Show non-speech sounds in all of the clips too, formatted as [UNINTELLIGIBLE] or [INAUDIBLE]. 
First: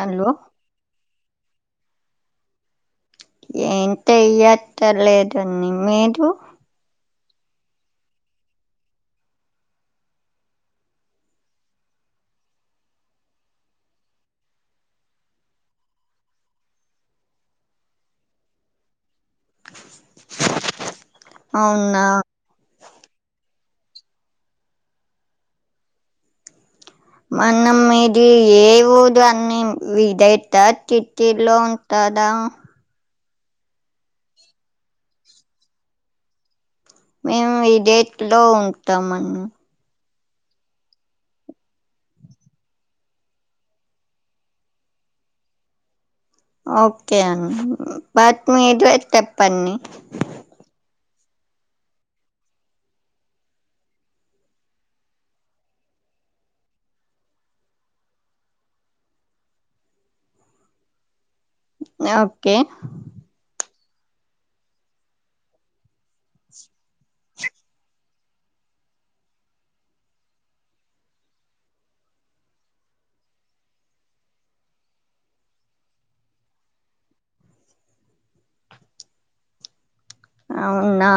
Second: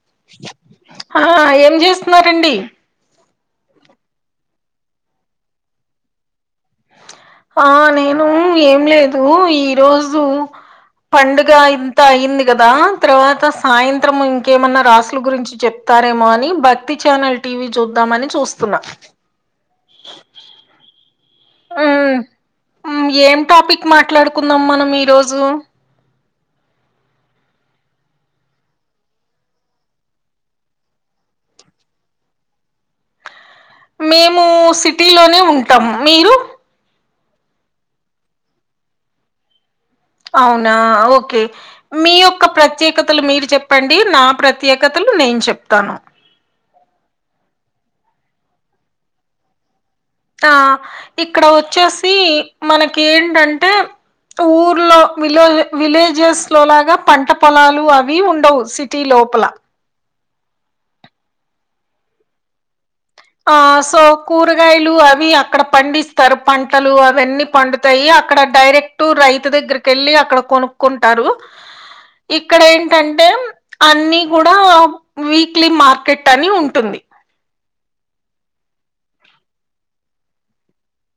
అల్లో ఆ ఏం చేస్తున్నారండి ఏం చెయ్యక్కర్లేదండి మీరు ఆ నేనూ ఏం లేదు ఈ రోజు పండుగ ఇంత అయింది కదా తర్వాత సాయంత్రం ఇంకేమన్నా రాసుల గురించి చెప్ స్తారేమో అని భక్తి ఛానల్ టీవీ చూద్దామని చూస్తున్నా అవునా మ్మ్ మ్మ్ ఏం టాపిక్ మాట్లాడుకుందాం మనం ఈరోజు మనం మీది ఏ ఊరు అన్ని ఇద అవుతది సిటీలో ఉంటారు దా మేము సిటీలోనే ఉంటాం. మీరు? మేము ఈడేట్లో ఉంటాంమన్ అవునా ఓకే మీ యొక్క ప్రత్యేకతలు మీరు చెప్పండి. నా ప్రత్యేకతలు న్ నేను చెప్తాను. ఓకే అన్ బట్ మీదే తెప్పన్నీ ఆ ఇక్కడ వచ్చేసి మనకి ఏంటంటే ఊర్లో విలో విలేజెస్ లో లాగా పంట పొలాలు అవి ఉండవు. సిటీలో పలా ఆ ఓకే ఆ సో కూరగాయలు అవి అక్కడ పండిస్తారు. పంటలు అవన్నీ పండుతాయి. అక్కడ డైరెక్ట్ రైతు దగ్గరకేళ్ళి అక్కడ కొనుక్కుంటారు. ఇక్కడ ఏంటంటే అన్ని కూడా. వీక్లీ మార్కెట్ అని ఉంటుంది. అవునా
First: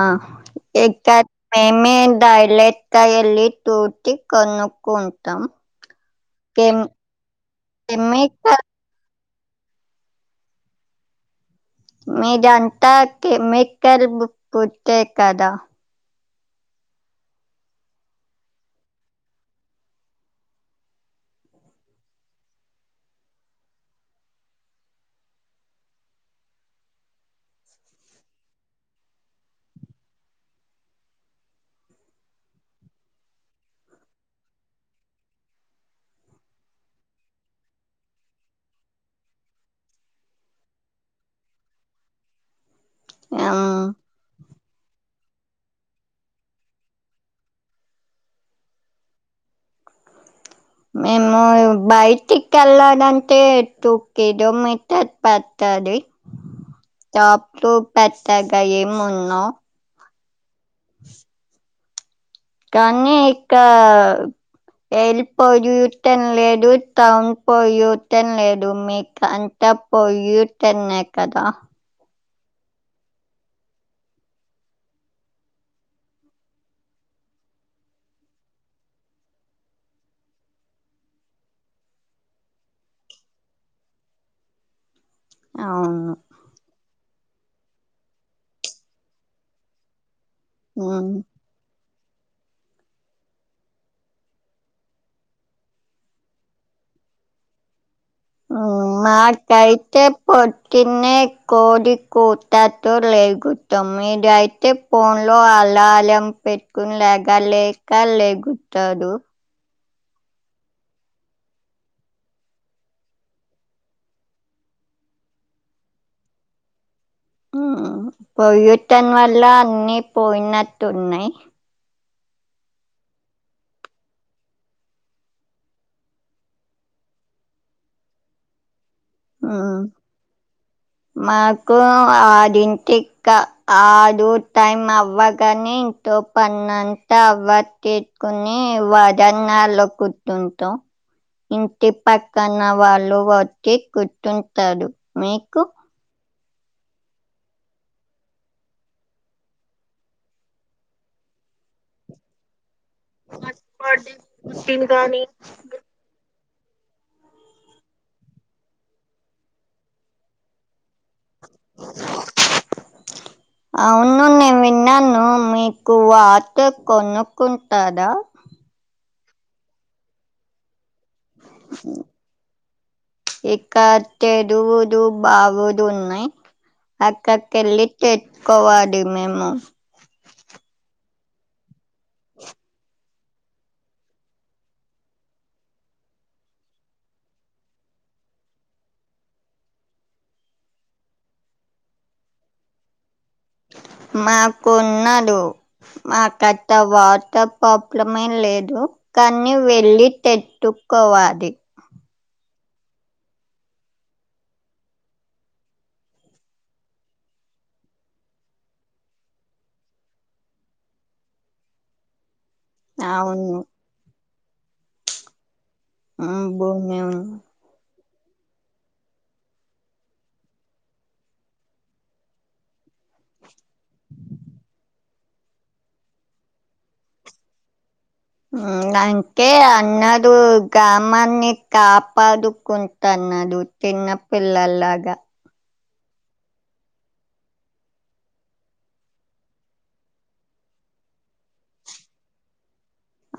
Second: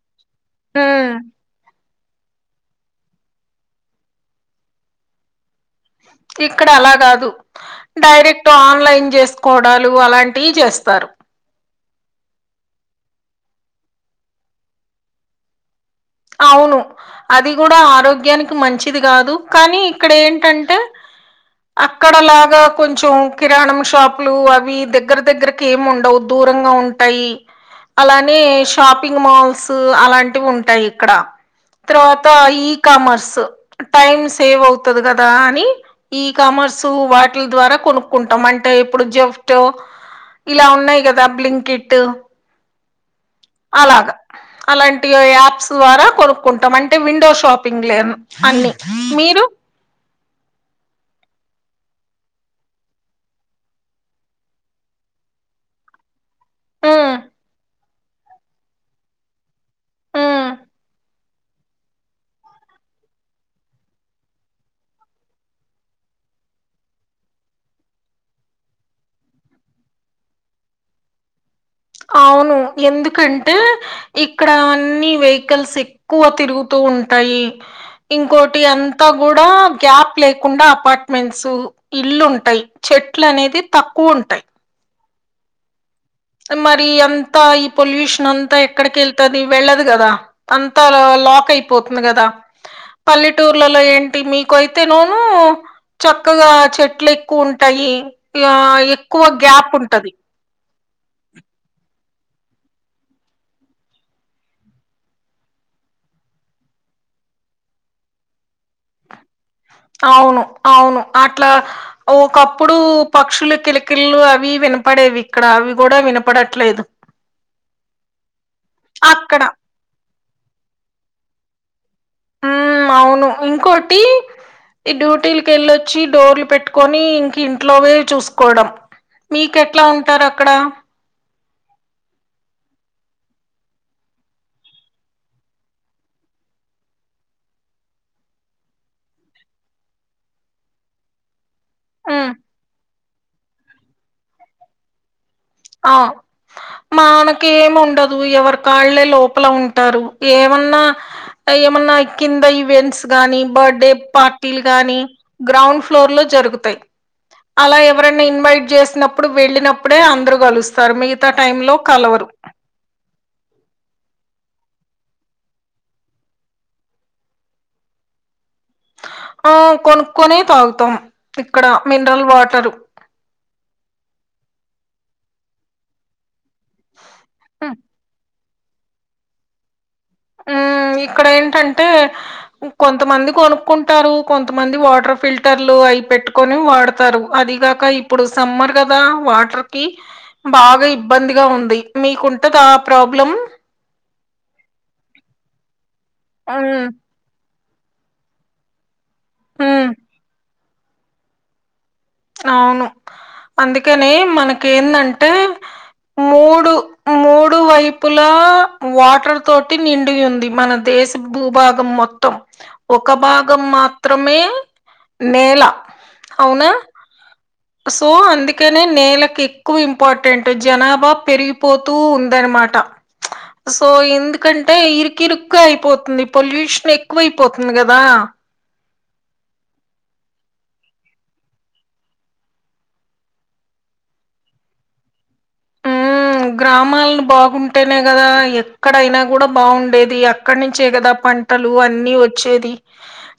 ఉమ్, ఇకత్ ఎమ్మెం డైలెట్ క ఎల్లి తూతీ కోనుకుంటాం. ఇక్కడ అలా గాదు. డైరెక్ట్ కెమికల్ ఆన్లైన్ చేస్ కోడలు అలాంటి చేస్తారు. మీదన్త కెమికల్ బు పూచే కదా అవును అది కూడా ఆరోగ్యానికి మంచిది గాదు. కానీ ఇక్కడ ఏంటంటే అక్కడలాగా కొంచెం కిరాణం షాపులు అవి దగ్గర దగ్గరకి ఏం ఉండవ్. దు రంగా ఉంటాయి. అలానే షాపింగ్ మాల్స్ అలాంటివి ఉంటాయి. క్కడ తర్వాత ఈ కామర్స్ టైం సేవ్ అవుతది కదా. అని ఈ కామ ర్సు వాటిల్ ద్వారా కొనుకుంటాం. అంటే ఇప్పుడు జేఫ్టో ఇలా ఉన్నాయి గదా. బ్లింక్ ఇట్ ఉమ్, అలాగా అలాంటియో యాప్ ప్స్ ద్వారా కొనుకుంటాం. అంటే విండో షాపింగ్ లే అన్ని మీరు? అవున్ బయటికేళ్ళడంటే. టూ కీదోమితాద్ పతది. హ్మ్. జాప్తో పెట్టగా ఏం ఉన్నా. ఆహ్ కానీ ఇక్క యెల్ పోజుతన్ లేదు, తౌన్ పోలుతన్ లేదు, మీకంత పోయితెన్నే కదా అవును ఎందుకంటే. ఇక్కడ అన్ని వెహికల్స్ ఎక్కువ తిరుగుతూ ఉంటాయి ఇంకోటి అంతా కూడా గ్యాప్ లేకుండా అపార్ట్మెంట్స్ ఇల్లుంటాయి చెట్లనేది తక్కువుంటాయ్. అవును మరి అంతా ఈ పొల్యూషన్ అంతా ఎక్కడికేళ్తది. వెళ్ళదు గదా. అంత ఆల ఉమ్ లాక్ అయిపోతుంది గదా. పల్లెటూర్లలో ఏంటి మీకైతే. నోనో చక్కగా చెట్లు ఎక్కువుంటాయి. మాకైతే పొటిన్నె కోది కుతతో లేగుతాం. మీద అయితే ఫోన్ లో అల్లాలం పెట్టుకుని లేవ్ లెగలెక లెగుత్తాదు. అవును అవును అట్లా ఒకప్పుడు పక్షులు కిలకిల్లు అవి విన్ వినపడేవి ఇక్కడ. అవి కూడా వినపడట్లేదు. ఉమ్ పొయ్యూటన్ అక్కడ వల్ల అన్ని పోయినట్ ఉన్నాయ్. ఊ అవును ఇంకోటి ఈ డ్యూటీలకెళ్ళొచ్చి డోర్లు పెట్టుకొని ఇంక ఇంట్లోవే చూసుకోవడం మీక ఎట్లా ఉంటారు అక్కడ ఆ ఆడింటి క ఆడు టైం అవ్వగని ఇంతో పన్ అంతా అవ తెత్కొని వరండలో కుత్తుంటం ఇంటి ఉమ్ పక్కన వాళ్ళు వచ్చి కుర్తుంటారు మీ ఆ మానకి ఏమి ఉండదు ఎవరి కాళ్లే లోపల ఉంటారు ఏమన్నా ఏమన్నా కింద ఈవెంట్స్ గానీ బర్డే బర్త్డే పార్టీలు పుట్టిన గానీ గాని గ్రౌండ్ ఫ్లోర్ లో జరుగుతు అలా ఎవరైనా ఇన్వైట్ చేసినప్పుడు వెళ్ళినప్పుడే అందరూ కలుస్త స్తరు మిగతా టైమ్ లో కలవరు నన్ను మీకు వాటర్ కొనుక్కుంటారా ఆ కొనుక్కకునే తాగుతాం ఇక్కడ మినరల్ వాటరు కట్టేడు డు బాగులు ఉన్నాయ్ అక్కకెళ్ళి కోవాడి మేము ఉ ఇక్కడ ఏంటంటే కొంతమంది కొనుక్కుంటారు కొంతమంది వాటర్ ఫిల్టర్లు అయి పెట్టుకొని వాడతారు అదిగాక ఇప్పుడు సమ్మర్ కదా వాటర్ కి బాగా ఇబ్బందిగా ఉంది మీకుంటదా ఆ ప్రాబ్లం మాకు ఉండదు మా కట్ట అవును వాటర్ ప్రాబ్లెమ్ ఏమి లేదు కానీ ఉమ్ వెళ్ళి తెత్తుకోవాలి అవును అందుకనీ మనకేందంటే మూడు మూడు వైపులా వాటర్ తోటి నిండి ఉంది మన దేశ దేశ భూభాగం మొత్తం ఒక అవును భాగం మాత్రమే నేల ఊ అవునా భూమి ఉ సో అందుకనే నేలకు ఎక్కువ ఇంపార్టెంట్ జనాభా పెరిగిపోతూ ఉందనమాట సో ఎందుకంటే ఇరుకిరుకుగా అయిపోతుంది పొల్యూషన్ ఎక్కువైపోతుంది కదా వా అంతే అందరు గామాన్ని కాపాడుకుంటన్నారు చిన్నపిల్లాలాగా ఆ గ్రామాలను బాగుంటేనే కదా ఎక్కడైనా కూడా బాగుండేది అక్కడ నుంచే కదా పంటలు అన్ని వచ్చేది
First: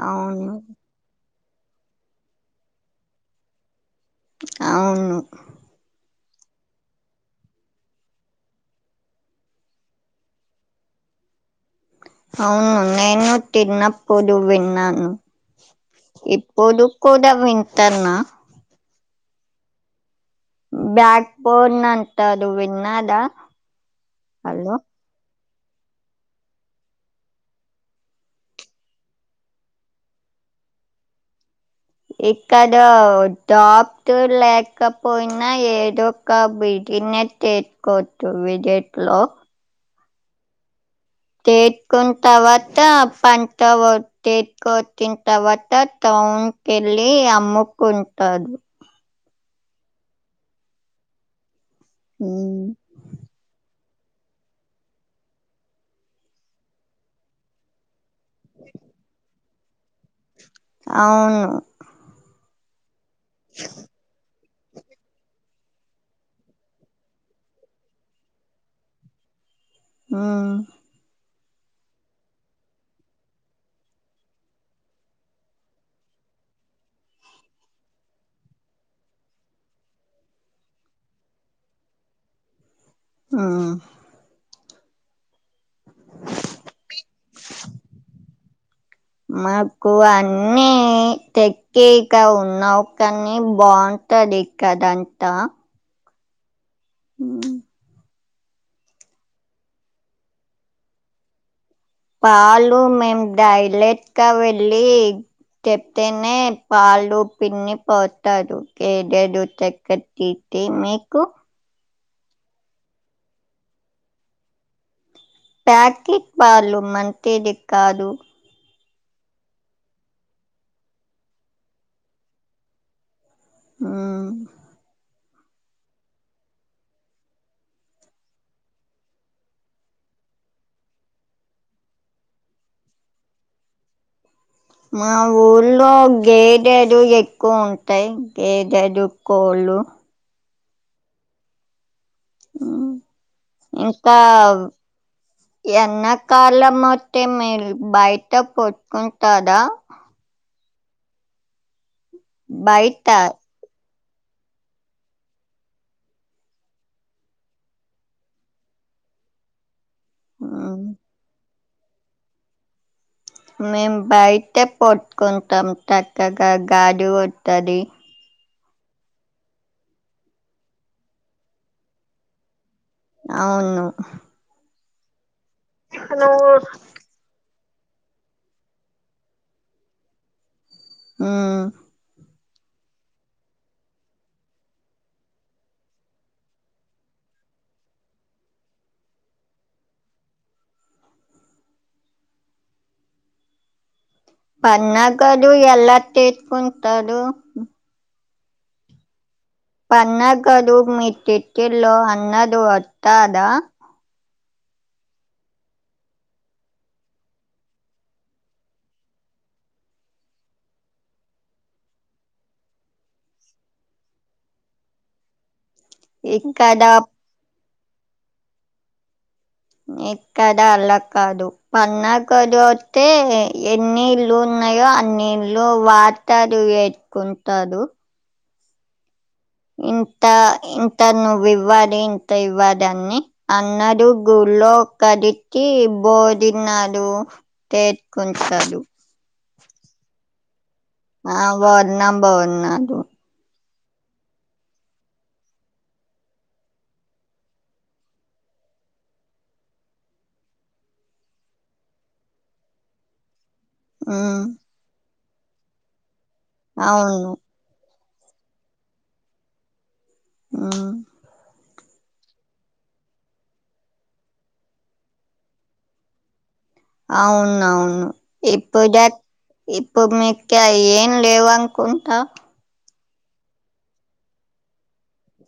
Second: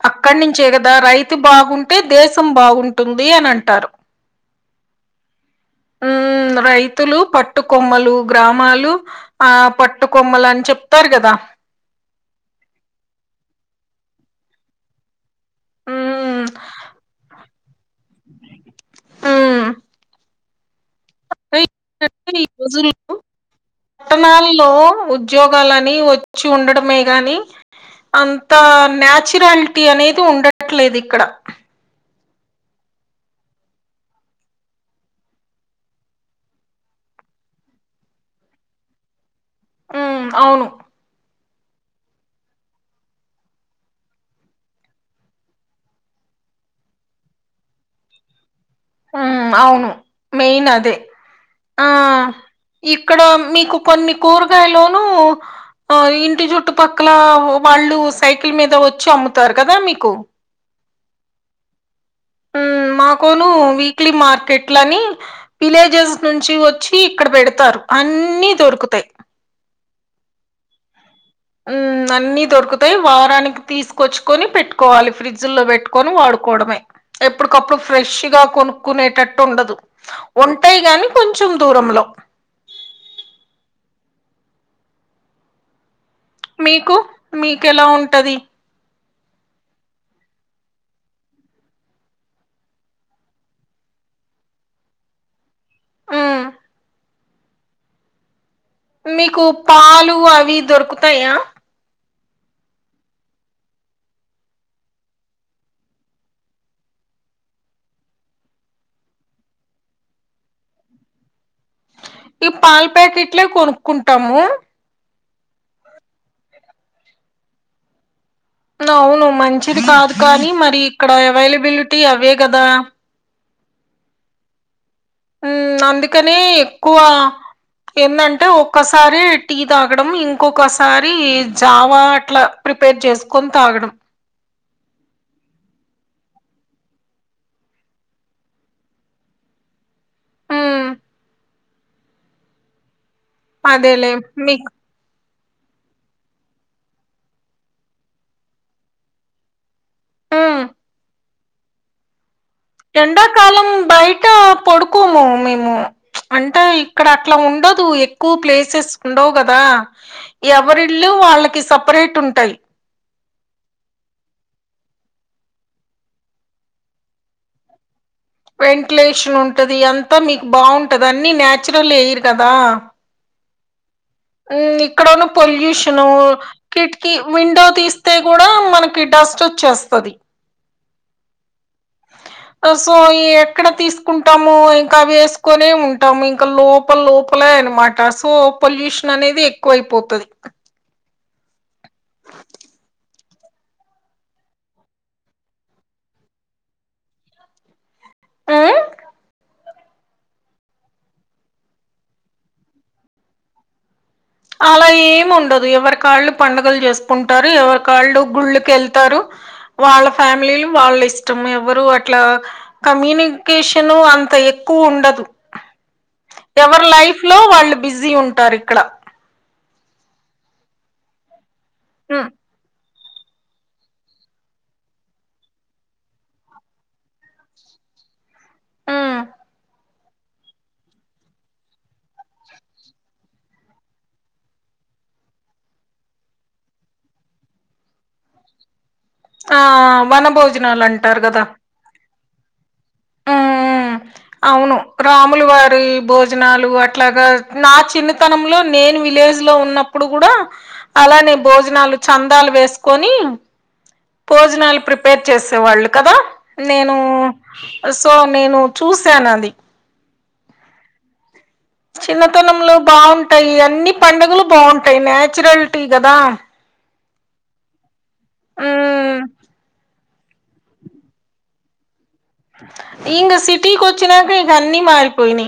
అక్కడి అవును నుంచే కదా రైతు బాగుంటే దేశం బాగుంటుంది అని అంటారు అవును ఆ రైతులు పట్టుకొమ్మలు గ్రామాలు ఆ పట్టుకొమ్మలు అని చెప్తారు కదా అవును నేను తిన్నప్పుడు విన్నాను ఉమ్ ఇప్పుడు కూడా వింటన్నా ఉమ్ బ్యాక్ బోన్ అం ఏంటంటే ఈ రోజుల్లో పట్టణాల్లో హలో ఉద్యోగాలు అని వచ్చి ఉండటమే గాని అంత న్యాచురలిటి అనేది ఉండట్లేదు ఇక్కడ ఎక్కడ జాబ్ లేకపోయినా ఏదో ఒక బిజీ తినేది చేచు కొచ్చు విజేట్లో ఉ అవును [INAUDIBLE] టౌన్ కెళ్ళి అమ్ముకుంటదు అవును మెయిన్ అదే ఆ ఉమ్ ఇక్కడ మీకు కొన్ని కూరగాయలునూ ఆ ఇంటి చుట్టుపక్కల వాళ్ళు సైకిల్ మీద వచ్చి అమ్ముతారు కదా మీకు అవును కొను క్లీ మార్కెట్ లని విలేజెస్ నుంచి వచ్చి ఇక్కడ పెడతారు అన్ని దొరుకుతాయి ఆ ఉమ్ అన్ని దొరుకుతాయి వారానికి తీసుకొచ్చుకొని పెట్టుకోవాలి ఫ్రిడ్జ్ లో పెట్టుకొని వాడు కోడమే ఎప్పటికప్పుడు ఫ్రెష్ గా కొనుక్కునేటట్టు ఉండదు ఉంటాయి కాని కొంచెం కొంచెం దూరంలో ఆ మీకు మీకెలా ఉంటది మాకు అన్ని తెక్కేక ఉన్నావు కానీ బా గుంటది కదా అంత ఉమ్ ఉహూ మీకు పాలు అవి దొరుకుతాయా పాలు మేం డైరెక్ట్ గా వెళ్ళి చెప్తేనే పాలు పిన్ని పోతారు ఏడేడు [UNINTELLIGIBLE] ఏం మీకు ఈ పాలు ప్యాకెట్లే కొనుక్కుంటాము ప్యాకెట్ పాలు మంచిది కాదు అవును మంచిది కాదు కానీ మరి ఇక్కడ అవైలబిలిటీ అవే కదా ఉమ్ ఉమ్ అందుకనే ఎక్కువ ఏందాంటే ఒక్కసారి టీ తాగడం ఇంకొకసారి జావా అట్లా ప్రిపేర్ చేసుకొని తాగడం మా ఊర్లో గేదెడు ఎక్కువ ఉంటాయి గేదెడు కోళ్ళు హలో ఉమ్ అదేలే ఇంకా మీకు ఎన్నాకాలాం మోత్తే మీరు బయట పట్టుకుంటాదా ఉమ్ బయట ఎండాకాలం బయట పడుకోము మేము అంటే ఇక్కడ అట్లా ఉండదు ఎక్కువ ప్లేసెస్ ఉండవు కదా మ్మ్ ఎవరిళ్లు వాళ్ళకి సపరేట్ ఉంటాయి మేము బయటే పట్టుకుంటాం చక్కగా గాలి ఒత్తది వెంటిలేషన్ ఉంటది అంతా మీకు బాగుంటది అన్ని నాచురల్ ఎయిరు కదా అవును ఇక్కడున్న పొల్యూషన్ కిటికీ విండో తీస్తే కూడా మనకి డస్ట్ ఓచ్చేస్తది. ఉమ్ సో ఎక్కడ తీసుకుంటాము ఇంకా వేసుకొనే ఉంటాము ఇంకా లోపల లో పలే అనమాట సో పొల్యూషన్ అనేది ఎక్కువ అయిపోతుంది పన్నగలు ఎలా చేసుకుంటారు ఉమ్, పన్నగలు మీ తిటిలో అన్నదు వత్తాదా అలా ఏం ఉండదు ఎవరికి వాళ్ళు పండుగలు చేసుకుంటారు ఎవరికి వాళ్ళు గుళ్ళకి వెళ్తారు వాళ్ళ ఫ్యామిలీలు వాళ్ళ ఇష్టం ఎవరు అట్లా కమ్యూనికేషన్ అంత ఎక్ క్కువ ఉండదు ఇక్కడ ఎవరి లైఫ్ లో వాళ్ళు బిజీ ఉంటారు ఇక్కడ ఇక్కడ అలా కాదు ఉమ్, పన్నగలు వత్తే ఎన్నిళ్లు ఉన్నాయో అన్నిళ్లు వాడతారు వేట్కుంటారు ఉమ్. ఇంత ఇంత నువ్ ఇవ్వాలి ఇంత ఇవ్వాలి అని అన్నారు గుళ్ళో ఒక్కరికీ భోజనాలు చేతుకుంటారు ఆ వనభోజనాలు అంటారు గదా. బన్నారు ఊ. అవును రాములు వారిభోజనాలు అట్లాగా నా చిన్నీతనంలో నేను విలే. విలేజ్ లో ఉన్నప్పుడు కూడా అలానే భోజనాలు చందాలు వేసుకొని. ఉమ్, భోజనాలు ప్రిపేర్ చేసేవాళ్ళు కదా నేను. అవును సో నేను చూసాను అది. ఆ చిన్నతనంలో బాగుంటాయి, అన్ని పడుగలు బాగుంటాయి, నాచురల్టీ కదా. అవును అవును ఎప్పుడ ఇప్. ఉమ్ ఇప్పుడు మీకె యేమ్ లేవునుకుంటా. ఇంగ సిటీికి వచ్చినాక ఇక అన్నీ మాారిపోయి.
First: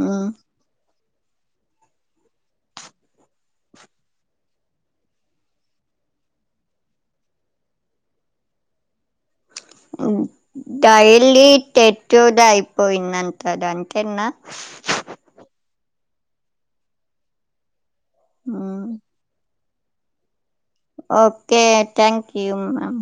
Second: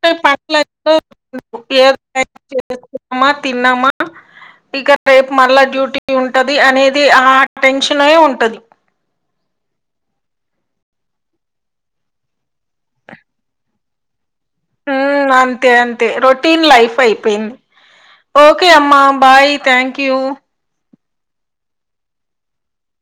ఉమ్, ఇక రేపు మళ్ళా డ్యూటీ ఉంటది, అనేది ఆ టెన్షనే ఉంటది. డైలీ టేట్యూ డయిపోయిందట డంతేనా. తే రొటీన్ లైఫ్ అయిపోయింది, ఓకే ఉమ్, అమ్మా bye thank you. Okay thank you mum